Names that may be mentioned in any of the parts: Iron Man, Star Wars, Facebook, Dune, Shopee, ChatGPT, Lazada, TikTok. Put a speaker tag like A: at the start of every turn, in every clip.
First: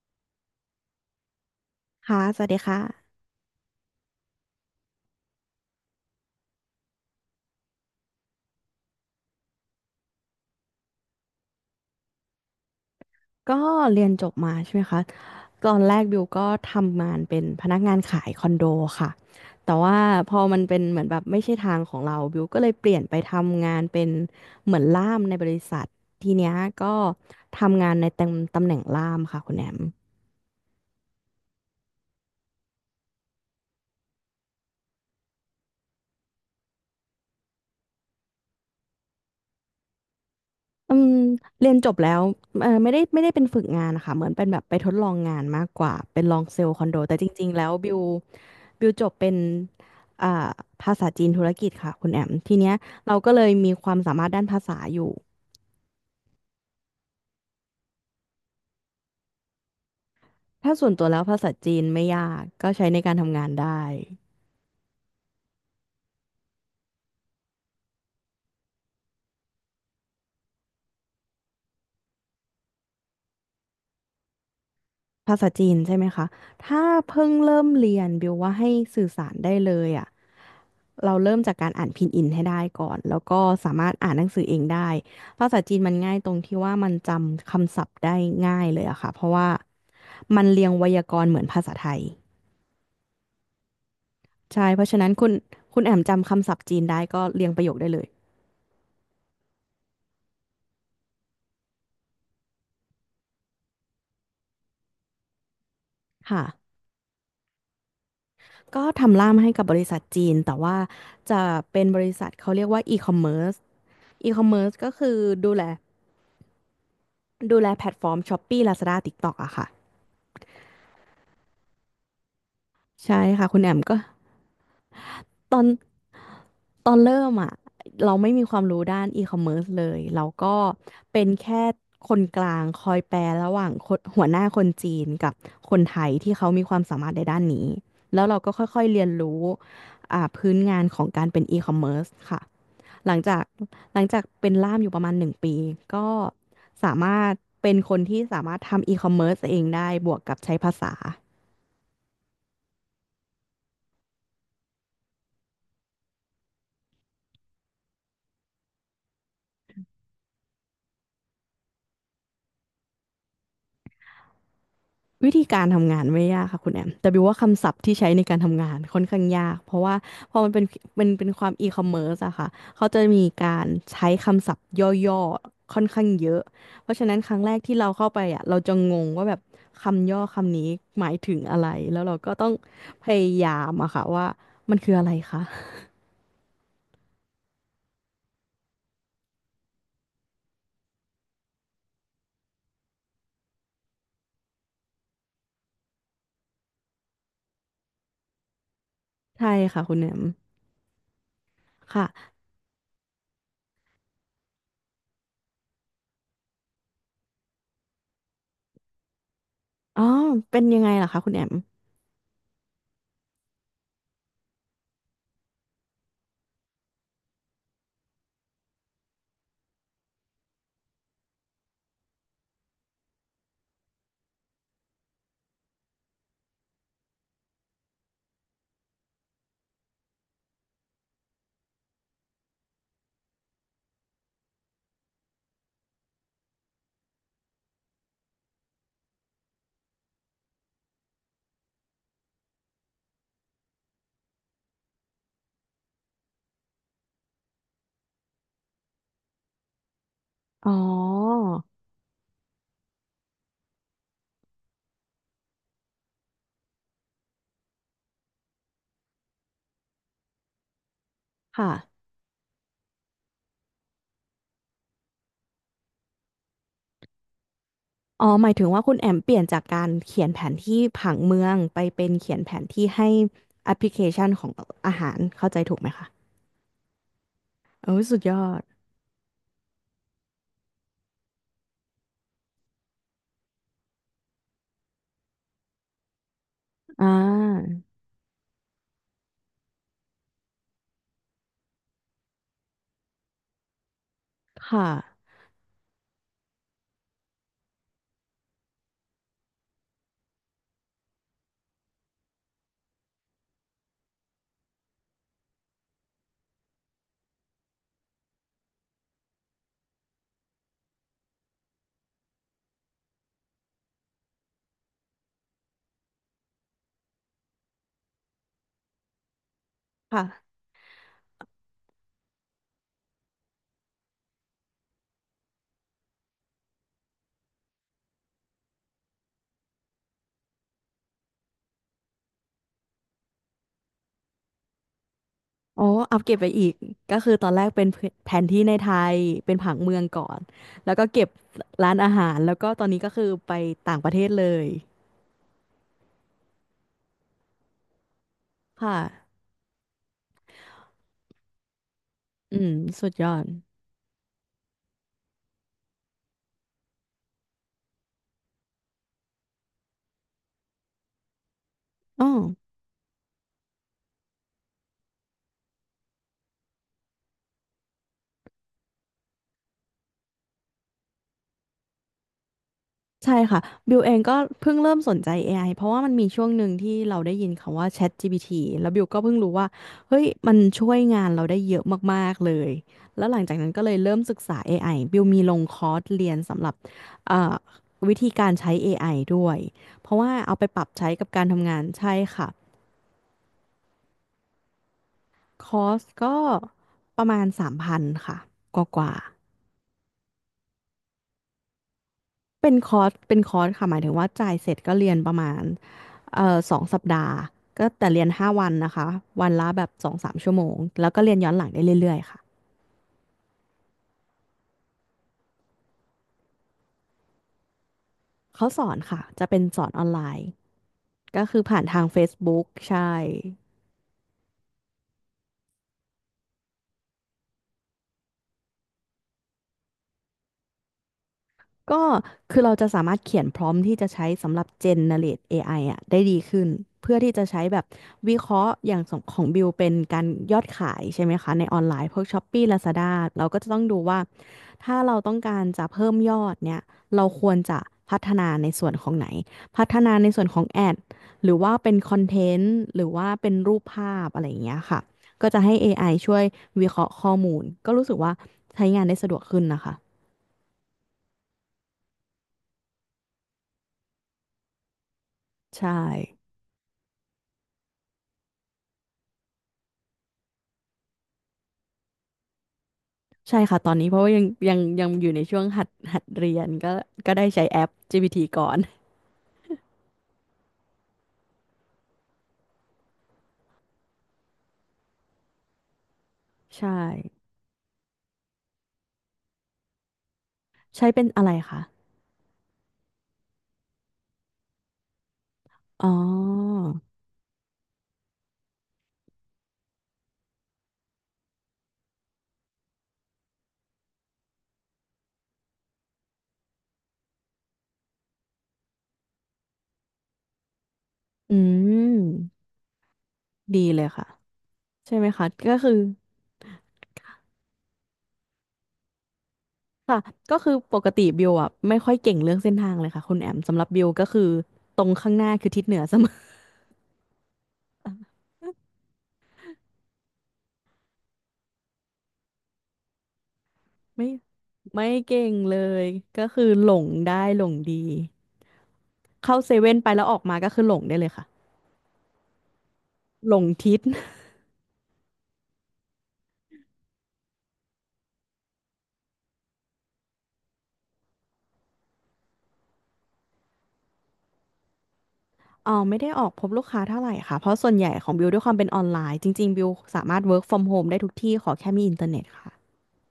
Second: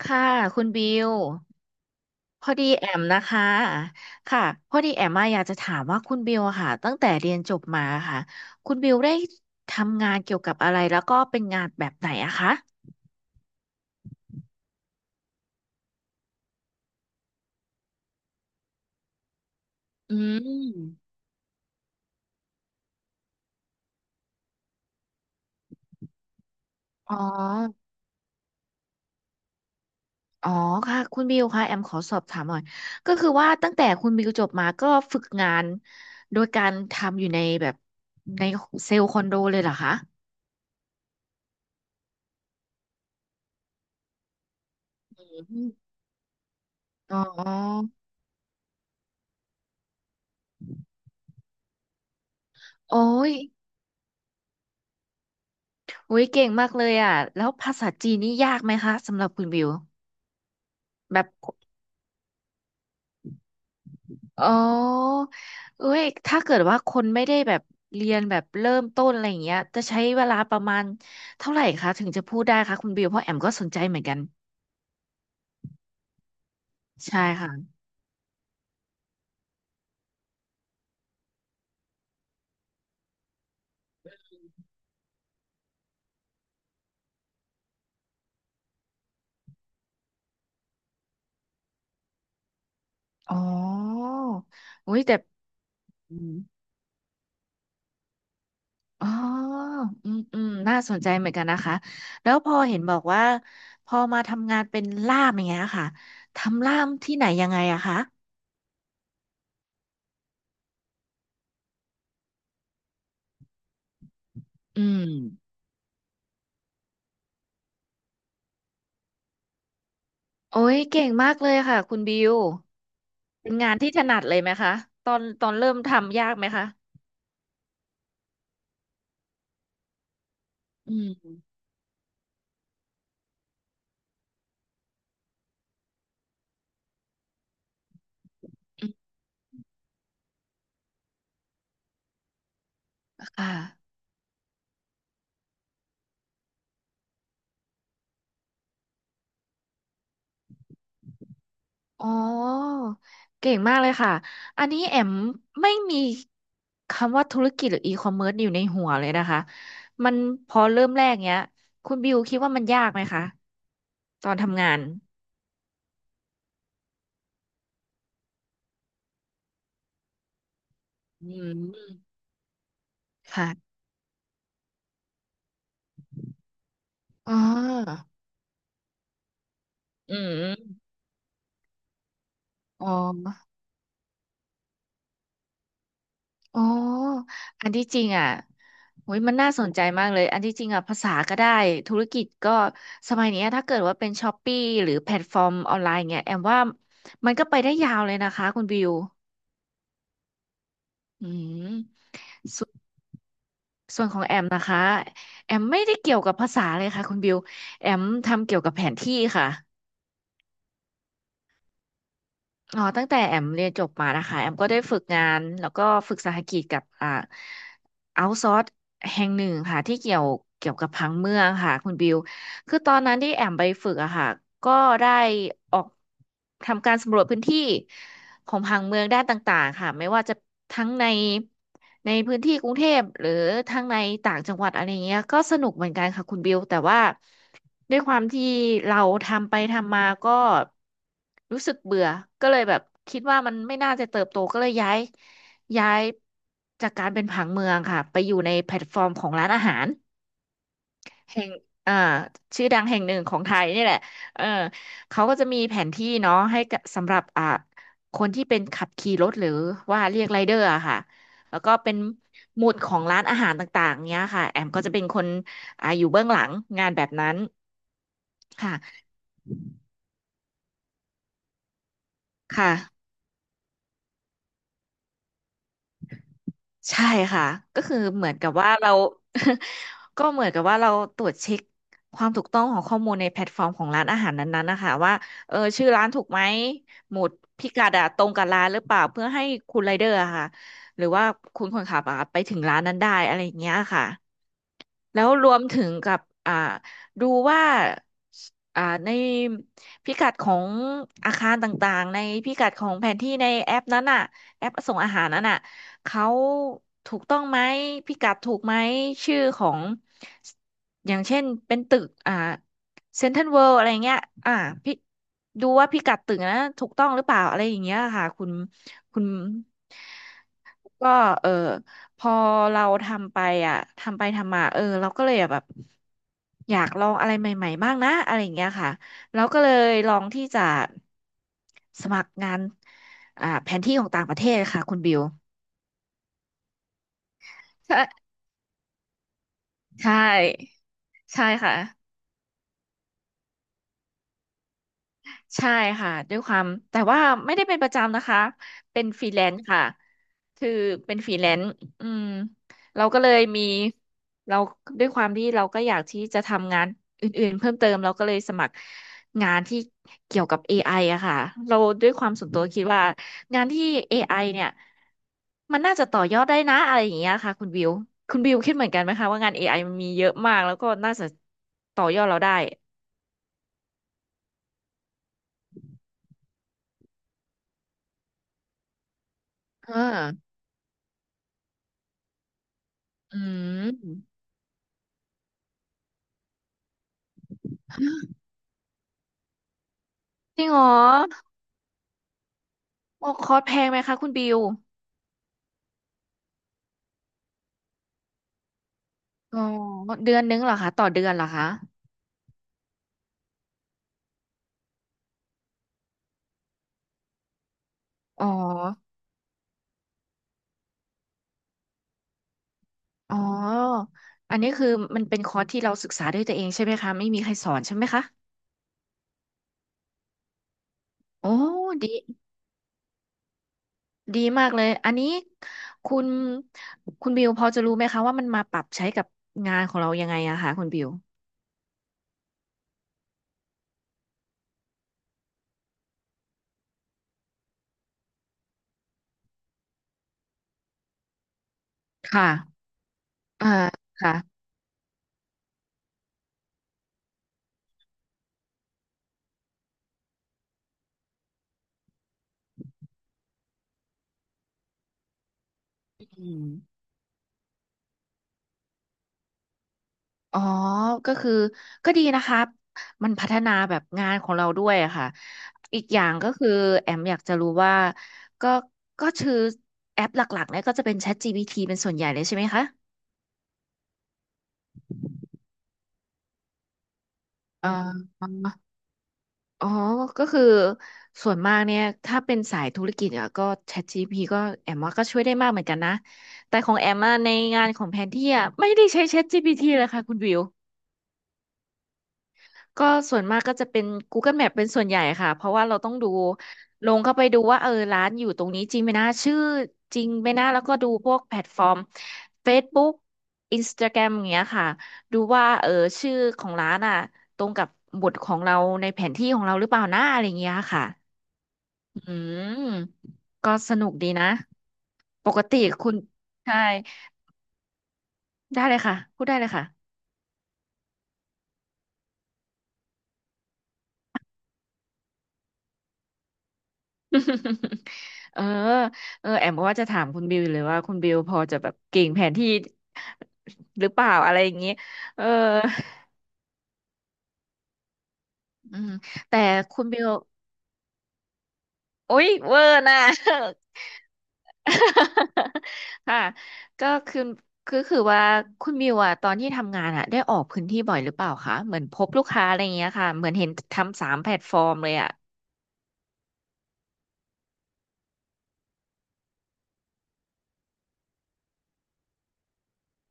A: ค่ะคุณบิว
B: ค่ะส
A: พ
B: วัส
A: อ
B: ดี
A: ดี
B: ค
A: แอม
B: ่ะ
A: นะคะค่ะพอดีแอมมาอยากจะถามว่าคุณบิวอะค่ะตั้งแต่เรียนจบมาค่ะคุณบิวได้ทำงานเกี่ยวกับอะไรแล้วก็เป็นงานแบบไหนอะคะ
B: ก็เรียนจบมาใช่ไหมคะตอนแรกบิวก็ทำงานเป็นพนักงานขายคอนโดค่ะแต่ว่า
A: อื
B: พอมันเป็นเหมือน
A: ม
B: แบบไม่ใช่ทางของเราบิวก็เลยเปลี่ยนไปทำงานเป็นเหมือนล่ามในบริษัททีเนี้ยก็
A: อ๋อ
B: ทำงานในตำแหน่งล่ามค่ะคุณแอม
A: อ๋อค่ะคุณบิวค่ะแอมขอสอบถามหน่อยก็คือว่าตั้งแต่คุณบิวจบมาก็ฝึกงานโดยการทำอยู่ในแบบในเซลล์คอนโดเลยเหรอคะ
B: อืมเรียนจบแล้วเออไม่ได้เป็นฝึกงานนะคะเหมือนเป็นแบบไปทดลองงาน
A: อื
B: มาก
A: ม
B: กว่าเป็นลองเซลล์คอนโดแต่
A: อ๋
B: จริงๆแล้วบิ
A: อ
B: ว จบเป็นอ่าภาษาจีนธุรกิจค่ะคุณแอมทีเนี้ย
A: โอ้
B: เราก็
A: ย
B: เลยมีความสามารถด้านภาษาอยู่
A: อุ้ยเก่งมากเลยอ่ะแล้วภาษาจีนนี่ยากไหมคะสำหรับคุณบิว
B: ถ้าส่วนตัวแล้ว
A: แบบ
B: ภาษาจีนไม่ยากก็ใช้ในการทำงานได้
A: อ๋อเอ้ยถ้าเกิดว่าคนไม่ได้แบบเรียนแบบเริ่มต้นอะไรอย่างเงี้ยจะใช้เวลาประมาณเท่าไหร่คะถึงจะพูดได้คะคุณบิวเพราะแอมก็สนใจเหมือนกัน
B: ภาษาจีนใช่ไหมคะถ้า
A: ใช่
B: เพิ่ง
A: ค่ะ
B: เริ่มเรียนบิวว่าให้สื่อสารได้เลยอ่ะเราเริ่มจากการอ่านพินอินให้ได้ก่อนแล้วก็สามารถอ่านหนังสือเองได้ภาษาจีนมันง่ายตรงที่ว่ามันจำคำศัพท์ได้ง่ายเลยอะค่ะเพราะว่ามันเรียงไวยากรณ์เหมือนภาษาไทย
A: อ๋อ
B: ใช่เพราะ
A: อุ้
B: ฉะ
A: ย
B: นั้น
A: แต่
B: คุณแอม
A: อื
B: จำ
A: ม
B: คำศัพท์จีนได้ก็เรียงประโยคได้เลย
A: อ๋ออืมอืมน่าสนใจเหมือนกันนะคะแล้วพอเห็นบอกว่าพอมาทำงานเป็นล่ามอย่างเงี้ยค่ะ
B: ค่ะ
A: ทำล่ามที่ไหนยังไงอะคะ
B: ก็ทำล่ามให้กับบริษัทจีนแต่ว่าจะเป็นบริษัทเขาเรียกว่าอีคอมเมิร์
A: อื
B: ก็
A: ม
B: คือดูแลดูแลแพลตฟอร์ม Shopee Lazada TikTok อะค่ะ
A: โอ้ยเก่งมากเลยค่ะคุณบิว
B: ใช่ค่ะ
A: เป็น
B: คุณแอ
A: งาน
B: ม
A: ที่
B: ก็
A: ถนัดเลยไหมคะตอนตอ
B: ต
A: น
B: อน
A: เริ่มทำยากไหมคะ
B: ตอนเริ่มอ่ะเราไม่มีความรู้ด้านอีคอมเมิร์ซเลยเราก็
A: อื
B: เป็น
A: ม
B: แค่คนกลางคอยแปลระหว่างคนหัวหน้าคนจีนกับคนไทยที่เขามีความสามารถในด้านนี้แล้วเราก็ค่อย
A: อื
B: ๆเรียน
A: ม
B: รู้พื้นงานของการเป็นอีคอมเมิร์ซค่ะหลังจา
A: ค
B: ก
A: ่ะ
B: หลังจากเป็นล่ามอยู่ประมาณหนึ่งปีก็สามารถเป็นคนที่สามารถทำอีคอมเมิร์ซเองได้บวกกับใช้ภาษา
A: อ๋อเก่งมากเลยค่ะอันนี้แอมไม่มีคำว่าธุรกิจหรืออีคอมเมิร์ซอยู่ในหัวเลยนะคะมันพอเริ่มแรกเนี้ยคุณบิวคิดว่ามันยากไหมคะตอนทำงาน
B: วิธีการทำงานไม่ยากค่ะคุณแอมแต่บิวว่าคำศัพท์ที่ใช้ในการทำงานค่อนข้างยากเพราะว่าพอมันเป็นเป็นเป็
A: อื
B: นความ
A: ม
B: อีคอมเมิร์ซอะค่ะเขาจะมีการ
A: ค่ะ
B: ใช้คำศัพท์ย่อๆค่อนข้างเยอะเพราะฉะนั้นค
A: อ่
B: รั้งแรกที่เรา
A: า
B: เข้าไปอะเราจะงงว่าแบบคำ
A: อื
B: ย่อคำนี้
A: ม
B: หมายถึงอะไรแล้วเราก็ต้อง
A: อ๋อ
B: พยายามอะค่ะว่ามันคืออะไรคะ
A: อ๋ออันที่จริงอ่ะโอ้ยมันน่าสนใจมากเลย อันที่จริงอ่ะภาษาก็ได้ ธุรกิจก็สมัยเนี้ยถ้าเกิดว่าเป็นช้อปปี้หรือแพลตฟอร์มออนไลน์เงี้ยแอมว่ามันก็ไปได้ยาวเลยนะคะคุณบิว
B: ใช่ค่ะคุณแอม
A: อืม
B: ค่ะ
A: สส่วนของแอมนะคะ แอมไม่ได้เกี่ยวกับภาษาเลยค่ะคุณบิว แอมทำเกี่ยวกับแผนที่ค่ะ
B: อ๋อเป็นยังไงล่ะคะคุณแอม
A: อ๋อตั้งแต่แอมเรียนจบมานะคะแอมก็ได้ฝึกงานแล้วก็ฝึกสหกิจกับเอาท์ซอร์แห่งหนึ่งค่ะที่เกี่ยวกับผังเมืองค่ะคุณบิว คือตอนนั้นที่แอมไปฝึกอะค่ะก็ได้ออกทำการสำรวจพื้นที่ ของผังเมืองด้านต่างๆค่ะไม่ว่าจะทั้งในในพื้นที่กรุงเทพหรือทั้งในต่างจังหวัดอะไรเงี้ยก็สนุกเหมือนกันค่ะคุณบิวแต่ว่าด้วยความที่เราทำไปทำมาก็รู้สึกเบื่อก็เลยแบบคิดว่ามันไม่น่าจะเติบโตก็เลยย้ายจากการเป็นผังเมืองค่ะไปอยู่ในแพลตฟอร์มของร้านอาหาร
B: อ๋อ
A: แห่งอ่าชื่อดังแห่งหนึ่งของไทยนี่แหละเออเขาก็จะมีแผนที่เนาะให้กับสำหรับคนที่เป็นขับขี่รถหรือว่าเรียกไรเดอร์อะค่ะ แล้ว
B: ค่ะ
A: ก็เป็นหมุดของร้านอาหารต่างๆเนี้ยค่ะ แอมก็จะเป็นคนอยู่เบื้องหลังงานแบบนั้น
B: อ๋อหมายถึงว่าคุณ
A: ค่ะ
B: แอมเปลี่ยนจากการเขียนแผนที่ผังเมืองไปเป็นเขียนแผน
A: ค่ะ
B: ที่ให้แอปพลิเคชันของอาหารเข้าใจถูกไหมคะ
A: ใช่ค่ะก็
B: โอ้
A: คือ
B: ยสุด
A: เหมื
B: ย
A: อน
B: อ
A: กับ
B: ด
A: ว่าเรา ก็เหมือนกับว่าเราตรวจเช็คความถูกต้องของข้อมูลในแพลตฟอร์มของร้านอาหารนั้นๆนะคะว่าเออชื่อร้านถูกไหม
B: อ่
A: หมุดพิ
B: า
A: กัดอะตรงกับร้านหรือเปล่าเพื่อให้คุณไรเดอร์อะค่ะหรือว่าคุณคนขับอะไปถึงร้านนั้นได้อะไรอย่างเงี้ยค่ะ
B: ค่ะ
A: แล้วรวมถึงกับอ่าดูว่าอ่าในพิกัดของอาคารต่างๆในพิกัดของแผนที่ในแอปนั้นน่ะแอปส่งอาหารนั้นน่ะเขาถูกต้องไหมพิกัดถูกไหมชื่อของสอย่างเช่นเป็นตึกเซ็นทรัลเวิลด์อะไรเงี้ยอ่าพี่ดูว่าพิกัดตึกนะถูกต้องหรือเปล่าอะไรอย่างเงี้ยค่ะคุณ
B: ค่ะ
A: ก็เออพอเราทำไปอ่ะทำไปทำมาเออเราก็เลยแบบอยากลองอะไรใหม่ๆ บ้างนะอะไรอย่างเงี้ยค่ะแล้วก็เลยลองที่จะสมัครงานแผนที่ของต่างประเทศค่ะคุณบิว
B: โอ้อัปเก็บไปอีกก็คือตอนแรกเป็น
A: ใช่
B: แผนที่ในไทยเป็นผังเมือง
A: ใช
B: ก่อน
A: ่
B: แล้วก็เก็บ
A: ใช่ค่ะ
B: ร้านอาหารแล้วก็ตอนนี้ก็คือไปต่างประเทศเลย
A: ใช่ค่ะด้วยความแต่ว่าไม่ได้เป็นประจำนะคะ
B: ค่ะ
A: เป็นฟรีแลนซ์ค่ะคือเป็นฟรีแลนซ์อืม
B: อืม
A: เรา
B: สุด
A: ก็
B: ย
A: เล
B: อ
A: ย
B: ด
A: มีเราด้วยความที่เราก็อยากที่จะทำงานอื่นๆเพิ่มเติมเราก็เลยสมัครงานที่เกี่ยวกับเอ i ออะค่ะเราด้วยค
B: อ๋อ
A: วามส่วนตัวคิดว่างานที่ AI เนี่ยมันน่าจะต่อยอดได้นะอะไรอย่างเงี้ยค่ะคุณบิวคุณบิวคิดเหมือนกันไหมคะว่างาน AI มันมีเยอะมากแล้วก็น่าจะต่อยอดเราได้
B: ใช่ค่ะบิวเองก็เพิ่งเริ่มสนใจ AI เพราะว่ามันมีช่วงหนึ่งที่เราได้ยินคำว่า ChatGPT แล้วบิวก็เพิ่งรู้ว่า
A: เอ่า
B: เฮ้ยมันช่วยงานเราได้เยอะมากๆเลยแล้วห
A: อื
B: ลังจากนั้นก็เลยเริ่มศึ
A: ม
B: กษา AI บิวมีลงคอร์สเรียนสำหรับเอ่อวิธีการใช้ AI ด้วยเพราะว่าเอา
A: จ
B: ไป
A: ริงเห
B: ป
A: ร
B: รับ
A: อ
B: ใช้กับการทำงานใช่ค่ะ
A: โอ้คอร์สแพงไหมคะคุณบิว
B: คอร์สก็ประมาณ3,000ค่ะกว่าๆ
A: อ๋อเดือนนึงเหรอคะต่อเดือนเหรอคะ
B: เป็นคอร์สค่ะหมายถึงว่าจ่ายเสร็จก็เรียนประมาณสองสัปดาห์ก็แต่เรียน
A: อ๋อ
B: ห้าวันนะคะวันละแบบสองสามชั่วโมงแล้วก็เรียนย้อนหลังได้เรื่อยๆค่ะ
A: อ๋ออันนี้คือมันเป็นคอร์สที่เราศึกษาด้วยตัวเองใช่ไหมคะไม่มีใครสอนใช่ไหมคะ
B: เขาสอนค่ะจะเป็นสอนออนไลน์ก็
A: โอ้
B: คือผ่านทาง
A: ดี
B: Facebook ใช่
A: ดีมากเลยอันนี้คุณคุณบิวพอจะรู้ไหมคะว่ามันมาปรับใช้กับงานของเรายังไงอะคะคุณบิว
B: ก็คือเราจะสามารถเขียนพร้อมที่จะใช้สำหรับ generate AI อไออ่ะได้ดีขึ้นเพื่อที่จะใช้แบบวิเคราะห์อย่างของบิวเป็นการยอดขายใช่ไหมคะในออนไลน์พวก
A: ค่ะ
B: Shopee Lazada เราก็
A: อ่า
B: จะต้องดูว่า
A: ค่ะ
B: ถ้าเราต้องการจะเพิ่มยอดเนี่ยเราควรจะพัฒนาในส่วนของไหนพัฒนาในส่วนของแอดหรือว่าเป็นคอนเทนต์หรือว่าเป็นรูปภาพอะไรอย่างเงี้ยค่ะก็จะให้เอไอช่วย
A: อืม
B: วิเคราะห์ข้อมูลก็รู้สึกว่าใช้งานได้สะดวกขึ้นนะคะ
A: อ๋อ ก็คือก็ดีนะคะมันพัฒนาแบบงานของเราด้วยอะค่ะ
B: ใช่
A: อีกอย่างก็คือแอมอยากจะรู้ว่าก็ก็คือแอปหลักๆเนี่ยก็จะเป็น ChatGPT เป็นส่วนใหญ่เลยใช่ไหมคะ
B: ใช่ค่ะตอนนี้เพราะว่ายังอยู่ในช่วงหัดเรียนก็ได้ใช้แอ
A: อ่า
B: ป GPT ก่อน
A: ออ๋อ ก็คือส่วนมากเนี่ยถ้าเป็นสายธุรกิจอะก็ ChatGPT ก็แอมว่าก็ช่วยได้มากเหมือนกันนะ แต่ข
B: ใช่
A: องแอมอะในงานของแผนที่อะไม่ได้ใช้ ChatGPT เลยค่ะคุณวิว
B: ใช้เป็นอะไรคะ
A: ก็ส่วนมากก็จะเป็น Google Map เป็นส่วนใหญ่ค่ะเพราะว่าเรา
B: อ๋อ
A: ต้องดูลงเข้าไปดูว่าเออร้านอยู่ตรงนี้จริงไหมนะชื่อจริงไหมนะแล้วก็ดูพวกแพลตฟอร์ม Facebook Instagram อย่างเงี้ยค่ะดูว่าเออชื่อของร้านอ่ะตรงกับบทของเราในแผนที่ของเราหรือเปล่านะอะไรเงี้ยค่ะ
B: อื
A: อื
B: ม
A: มก็
B: ดี
A: ส
B: เล
A: นุ
B: ย
A: ก
B: ค่ะ
A: ดีนะ
B: ใช่ไหมคะ
A: ปก
B: ก็
A: ติ
B: คือ
A: คุณใช่ได้เลยค่ะพูดได้เลยค่ะ
B: ค่ะก็คือปกติบิวอ่ะไม่ค่อยเก่งเรื่องเส้นทางเลยค่ะคุณแอมสำหรับบิวก็คือตรงข้างหน้าคือทิศเหนือเสมอ
A: เออเออแอมกว่าจะถามคุณบิวเลยว่าคุณบิวพอจะแบบเก่งแผนที่หรือเป
B: ไม่
A: ล่าอะไรอย่างนี้
B: ไม่
A: เออ
B: เก่งเลยก็คือหลงได้หลงดี
A: อืม
B: เข้า
A: แต่
B: เซเว่น
A: คุณ
B: ไป
A: บิ
B: แล้ว
A: ว
B: ออกมาก็คือหลงได้เลยค่ะ
A: โอ๊ยเวอร์นะ
B: หลงทิศ
A: ค่ะก็คือคือว่าคุณบิวอะตอนที่ทำงานอะได้ออกพื้นที่บ่อยหรือเปล่าคะเหมือนพบลูกค้าอะไรอย่างเงี้ยค่ะเหมือนเห็นทำสามแพลตฟอร์มเลยอะ
B: อ๋อไม่ได้ออกพบลูกค้าเท่าไหร่ค่ะเพราะส่วนใหญ่ของบิวด้วยความเป็นออนไลน์จริงๆบิวสามารถ work from home ได้ทุกที่ขอแค่มีอินเทอร์เน็ตค่ะ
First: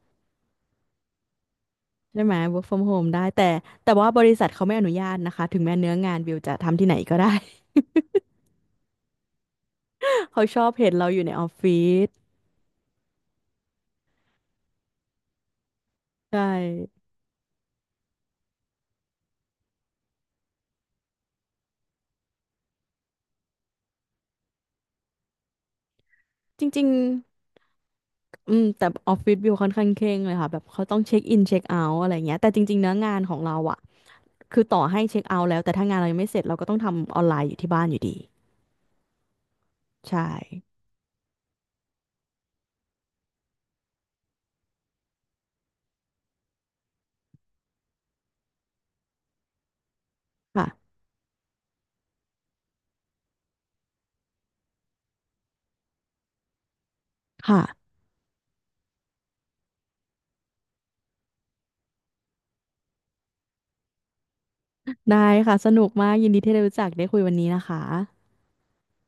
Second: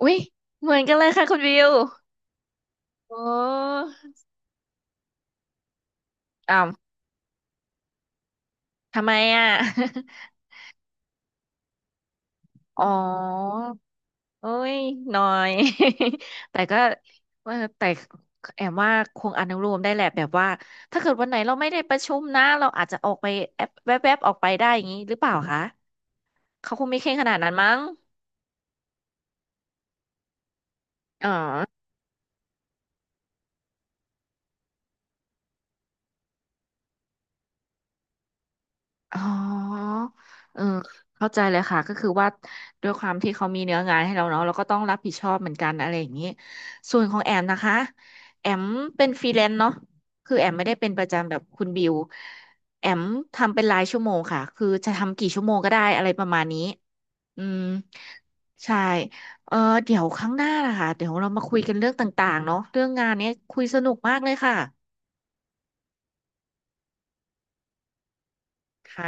A: อุ๊ยเหมือนกันเลยค่ะคุณบิว
B: ใช่ไหม work from home ได้
A: โอ้
B: แต่ว่าบริษัทเขาไม่อนุญาตนะคะถึงแม้เนื้องานบิวจะ
A: อ้าว
B: ทำที่ไหนก็ได้
A: ทำไมอะ
B: เขาชอบเห็นเราอยู่ในออฟฟิศ
A: อ๋อ โอ้ยน้อย
B: ใช่
A: แต่ก็ว่าแต่แอมว่าคงอนุโลมได้แหละแบบว่า ถ้าเกิดวันไหนเราไม่ได้ประชุมนะเราอาจจะออกไปแอบแวบๆออกไปได้อย่างนี้หรือเปล่าคะ
B: จ
A: เขาค
B: ริง
A: งไม่เคร่งขนาดนั้นมั้ง
B: ๆแต่ออฟฟิศบิวค่อนข้างเคร่งเลยค่ะแบบเขาต้องเช็ค
A: อ๋อ
B: อินเช็คเอาท์อะไรเงี้ยแต่จริงๆเนื้องานของเราอะคือต่อให้เช็คเอาท์แล้วแต่ถ้างานเรายังไม่เสร็จเราก็ต้องทำออนไลน์อยู่ที่บ้านอยู่ดี
A: อ๋อ
B: ใช่
A: เออเข้าใจเลยค่ะก็คือว่าด้วยความที่เขามีเนื้องานให้เราเนาะเราก็ต้องรับผิดชอบเหมือนกันอะไรอย่างนี้ส่วนของแอมนะคะแอมเป็นฟรีแลนซ์เนาะคือแอมไม่ได้เป็น
B: ค่ะ
A: ประจำแบบคุณบิวแอมทำเป็นรายชั่วโมงค่ะคือจะทำกี่ชั่วโมงก็ได้อะไรประมาณนี้อืม
B: ค่ะ
A: ใช่เออเดี๋ยวครั้งหน้านะคะเดี๋ยวเรามาคุยกันเรื่องต่างๆเนาะเรื่องงานเนี้ยคุยสนุกมากเลยค่ะ
B: ได้ค่ะสนุกมากยินดีที่ได้รู้จักได้คุยวันนี้นะคะ
A: ค่ะ